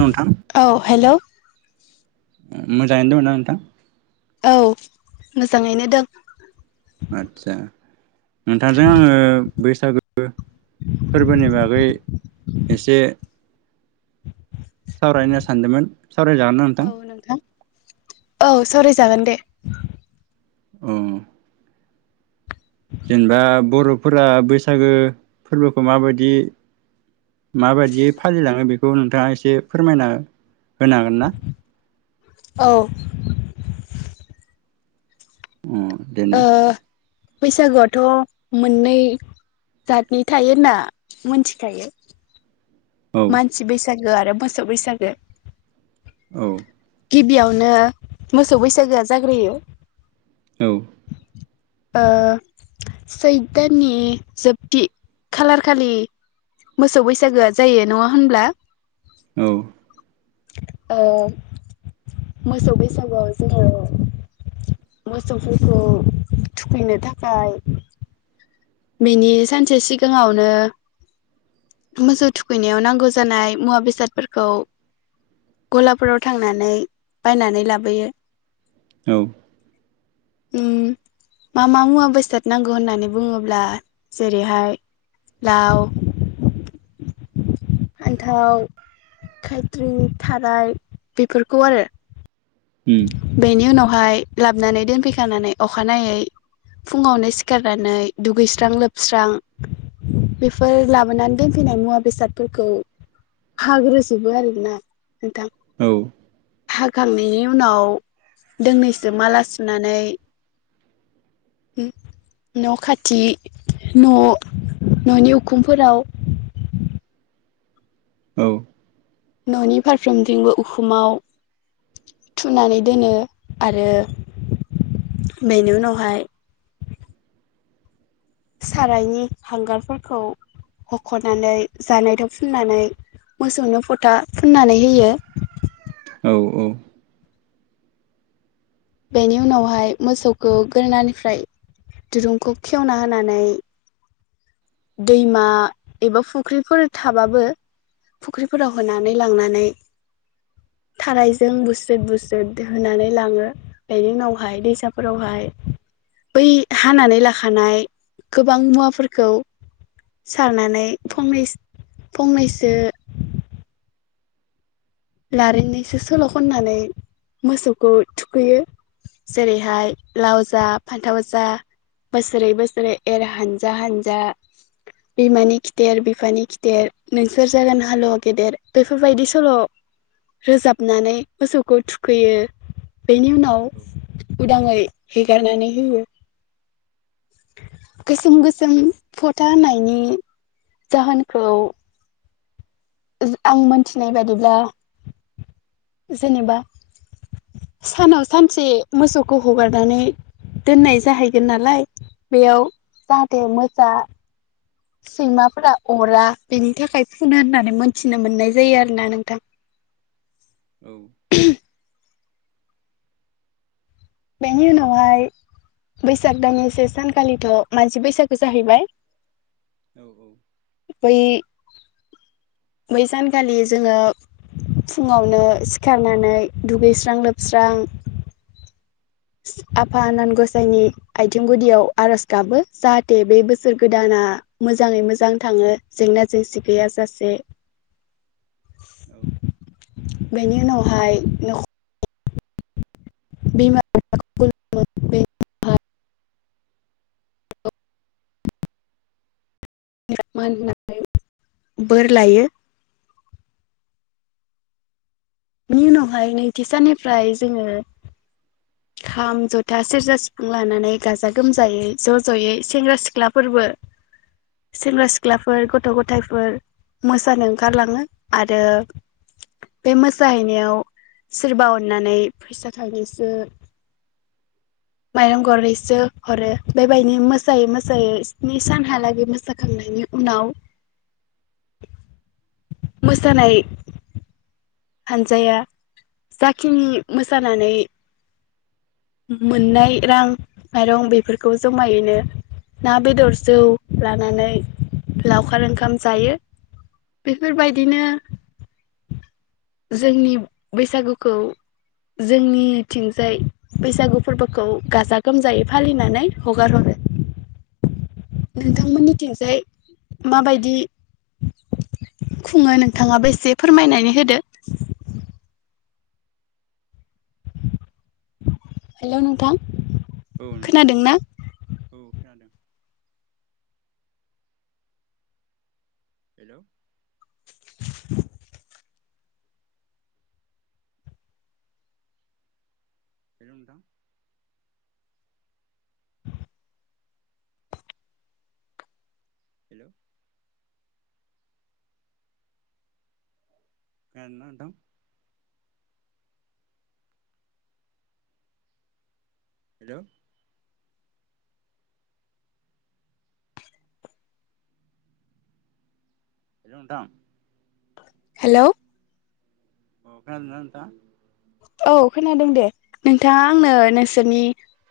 नोंथां औ हेल' मोजाङै दङ ना नोंथां? औ मोजाङैनो दं। आदसा नोंथांजों आङो बैसागो फोरबोनि बागै एसे सावरायनो सानदोंमोन। सावरायजागोन ना औ नोंथां औ सावराय जागोन दे। औ जेनेबा बर'फोरा बैसागो फोरबोखौ माबायदि माबायदियै फालिलाङो बेखौ नोंथाङा एसे फोरमायना होनो हागोन ना? औ अ देने ओ बैसागुआथ' मोननै जातनि थायो होनना मोनथिखायो। औ मानसि बैसाग ओ आरो मोसौ बैसागो औ गिबियावनो मोसौ बैसागोआ जाग्रोयो। औ अ सैथ दाननि जोबथि खालारखालि मोसौ बैसागोआ जायो नङा होनब्ला? औ अ मोसौ बैसागुआव जोङो मोसौफोरखौ थुखैनो थाखाय बिनि सानसे सिगाङावनो मोसौ थुखैनायाव नांगौ जानाय मुवा बेसादफोरखौ गलाफोराव थांनानै बायनानै लाबोयो। औ उम मा मा मुवा बेसाद नांगौ होननानै बुङोब्ला जेरैहाय- लाव फान्थाव खायथ्रि थाराय बेफोरखौ आरो उम बेनि उनाव हाय लाबोनानै दोनफैखानानै अखानायै फुङावनो सिखारनानै दुगैस्रां लोबस्रां बेफोर लाबोनानै दोनफैनाय मुवा बेसादफोरखौ हाग्रोजोबो आरोना नोंथां औ हाखांनायनि उन उनाव दोंनैसो माला सुनानै न' खाथि न' न'नि उखुमफोराव औ न'नि फारफ्रोमथिंबो उखुमाव थुनानै दोनो आरो बेनि उनावहाय सारायनि हांगारफोरखौ हख'नानै जानायथाव फुननानै मोसौनो फोथा फुननानै होयो औ औ बेनि उनावहाय मोसौखौ गोरनानिफ्राय दिरुंखौ खेवना होनानै दैमा एबा फुख्रिफोर थाबाबो फुख्रि फोराव होनानै लांनानै थारायजों बुस्रोद बुस्रोद होनानै लाङो बेनि उनावहाय दैसाफोरावहाय बै हानानै लाखानाय गोबां मुवाफोरखौ सारना नै फंनैसो फंनैसो लारिंनैसो सल' खननानै मोसौखौ थुखैयो। जेरैहाय लाव जा फान्थाव जा बोसोरै बोसोरै एर हानजा हानजा बिमानि खिथेर बिफानि खिथेर नोंसोर जागोन हालुवा गेदेर बेफोरबायदि सल' रोजाबनानै मोसौखौ थुखैयो। बेनि उनाव उदाङै हेगारनानै होयो, गोसोम गोसोम फथा होनायनि जाहोनखौ आं मोनथिनाय बादिब्ला, जेनेबा सानाव सानसे मोसौखौ हगारनानै दोननाय जाहैगोन नालाय बेयाव जाहाथे मोसा सैमाफोरा अरा बेनि थाखाय फुनो होननानै मोनथिनो मोननाय जायो आरोना नोंथां। औ। बेनि उनावहाय बैसाग दाननि से सानखालिथ' मानसि बैसागो जाहैबाय। औ औ। बै बै सानखालि जोङो फुङावनो सिखारनानै दुगैस्रां लोबस्रां आफा आनान गसाइनि आथिं गुदियाव आर'ज गाबो जाहाथे बे बोसोर गोदाना मोजाङै मोजां थाङो जेंना जेंसि गैया जासे। औ बेनि उनावहाय न'खर [unintelligible] बिमा [unintelligible] खुलुमो [unintelligible] [unintelligible] मान होनानै बोर लायो। बिनि उनावहाय नैथि साननिफ्राय जोङो खाम, ज'था, सेरजा, सिफुं लानानै गाजा गोमजायै ज' ज'यै सेंग्रा सिख्लाफोरबो सेंग्रा सिख सिख्लाफोर गथ' गथायाइफोर मोसानो ओंखारलाङो आरो बे मोस साहैनायाव सोरबा अननानै फैसा थाइनैसो, माइरं गरनैसो हरो। बेबायदि मोसायै मोसायै स्नि सानहालागै मोसाखांनायनि उनाव मोसानाय हान्जाया जाखिनि मोसानानै मोननाय रां, माइरं बेफोरखौ ज'मायैनो ना, बेदर, जौ लानानै लावखार ओंखाम जायो। औ बेफोरबायदिनो जोंनि बैसागुखौ जोंनिथिंजाय बैसागु फोरबोखौ गाजा गोमजायै फालिनानै हगार हरो। नोंथांमोननिथिंजाय माबायदि खुङो नोंथाङाबो एसे फोरमायनानै होदो। हेल' नोंथां औ नोंथां खोनादोंना? औ खोनादों। हेल' [inaudible] हेल' नोंथां हेलौ खोनादोंना नोंथां हेलौ हेलौ नोंथां हेलौ अ खोनादोंना नोंथां औ खोनादों दे नोंथाङा आंनो नोंसोरनि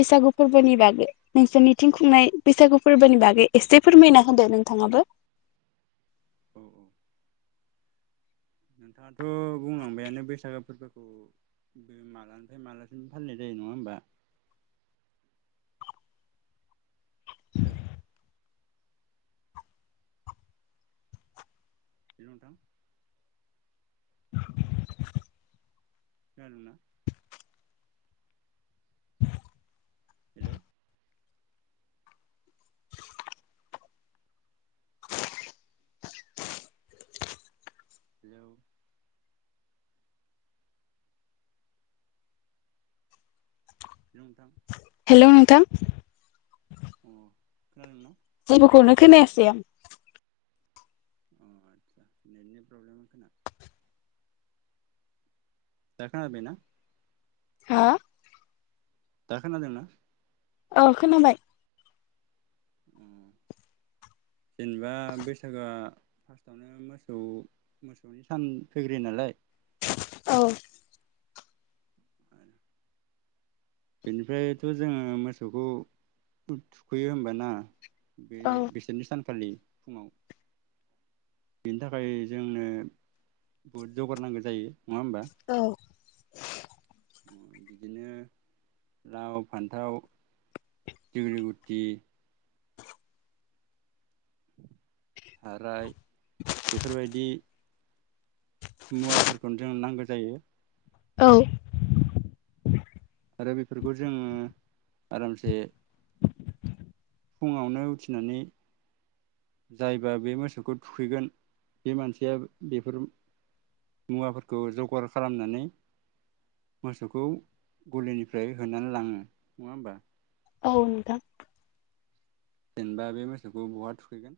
बैसागु फोरबोनि बागै नोंसोरनिथिं खुंनाय बैसागु फोरबोनि बागै एसे फोरमायना होदो नोंथाङाबो औ औ नोंथाङाथ' बुंलांबायानो बैसागो फोरबोखौ बे मालानिफ्राय मालासिम फालिनाय जायो नङा होमबा हेलौ नोंथां। [inaudible] खोनादोना। हेलौ हेलौ नोंथां। हेलौ नोंथां। अ खोनादों न। जेबोखौनो खोनायासै आं। अ आचसा नेटनि प्रब्लेम खोमा। दाखोनादोना। हा। दा खोनादोंना। ओ खोनाबाय। अ जेनेबा बैसागोआ। [unintelligible] फार्स्टआवनो मोसौ मोसौनि सान फैग्रोयो नालाय। औ। बेनिफ्रायथ जोंङो मोसौखौ थुखैयो होमबाना बे औ बिसोरनि सानखालि। फुंङाव बेनि थाखाय जोंनो बहुद जौगारनांगौ जायो। नंङा होमबा। औ बिदिनो लाव फान्थाव दगलि गुथि। थाराय बेफोरबायदि। मुवाफोरखौनो जों नांगौ जायो। औ। आरो बेफोरखौ जोंङो आरामसे। फुंङावनो उथिनानै जायबा बे मोसौखौ थुखैगोन बे मानसिया बेफोर मुवाफोरखौ जगार खालामनानै मोसौखौ गलिनिफ्राय होनानै लाङो नङा होमबा। औ‌नोंथां। जेनेबा बे मोसौखौ बहा थुखैगोन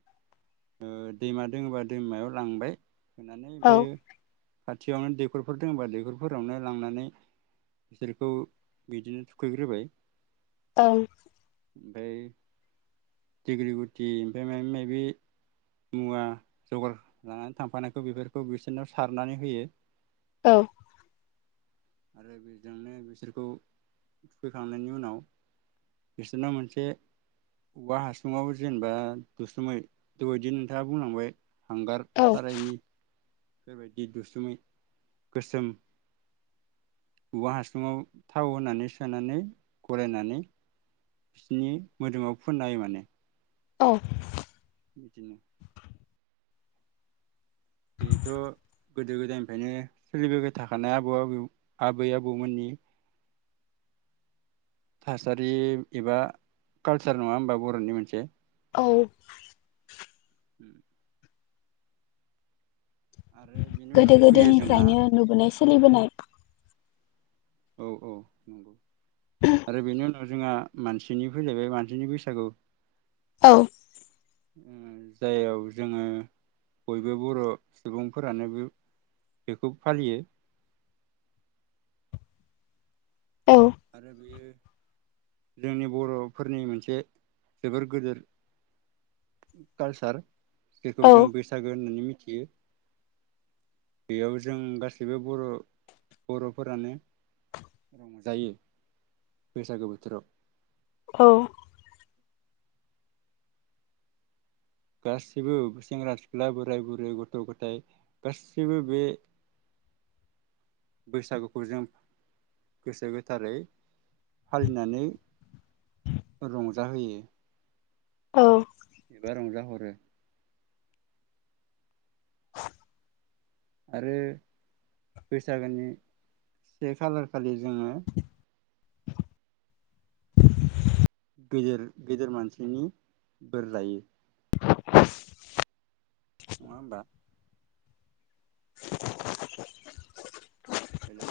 दैमा दोंङोबा दैमायाव लांबाय। औ [unintelligible] खाथियावनो दैखरफोर दंङबा दैखरफोरावनो लांनानै बिसोरखौ बिदिनो थुखैग्रोबाय। औं। ओमफ्राय। दिग्रि गुटि ओमफ्राय माबि माबि मुवा जगार लानानै थांफानायखौ बेफोरखौ बिसोरनाव सारनानै होयो औ। आरो बेजोंनो बिसोरखौ थुखैखांनायनि उनाव बिसोरना मोनसे औवा हासङाव जेनेबा दुसुमै दबायदि नोंथाङा बुंलांबाय [unintelligible] हांगार औ सारायनि। बेबायदि दुसुमै गोसोम। उवा हासुङाव थाव होनानै सोनानै गरायनानै बिनि मोदोमाव फोननाय हायो माने। औ बिदिनो बेथ' गोदो गोदायनिफ्रायनो सोलिबोबाय थाखानाय आबौ आबौ आबै आबौमोननि थासारि एबा कालसार नङा होमबा बर'नि मोनसे औ। आरो बेनि उनाव गोदो- फैयो जोंहा गोदोनिफ्रायनो नुबोनायसो सोलिबोनाय औ औ नंगौ। आरो बेनो ओ जोंआ मानसिनि फैलायबाय मानसिनि बैसागु औ उम जाययाव जोङो बयबो बर' सुबुंफोरानो बे-बेखौ फालियो। औ आरो बेयो जोंनि बर'फोरनि मोनसे जोबोर गोदोर कालचार बेखौ औ जों बैसागो होननानै मि थियो बेयाव जों गासैबो बर' बर'फोरानो जायो बैसागो बोथोराव औ गासैबो सेंग्रा सिख्ला बोराय बुरै गथ' गथाइ गासैबो बे बैसागुखौ जों गोसो गोथारै फालिनानै रंजाहोयो। औ एबा रंजाहरो आरो बैसागोनि से खालार खालि जोङो गेदेर गेदेर मानसिनि बोर लायो [inaudible] नङा होमबा [inaudible] हेलौ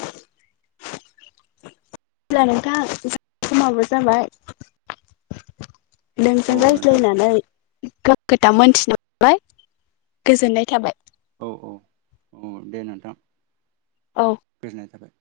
[unintelligible] नोंथां समाबो जाबाय नोंजों औ नोंथां रायज्लायनानै गोबां खोथा मोनथिनोमोनबाय गोजोननाय थाबाय औ औ औ दे नोंथां औ गोजोननाय थाबाय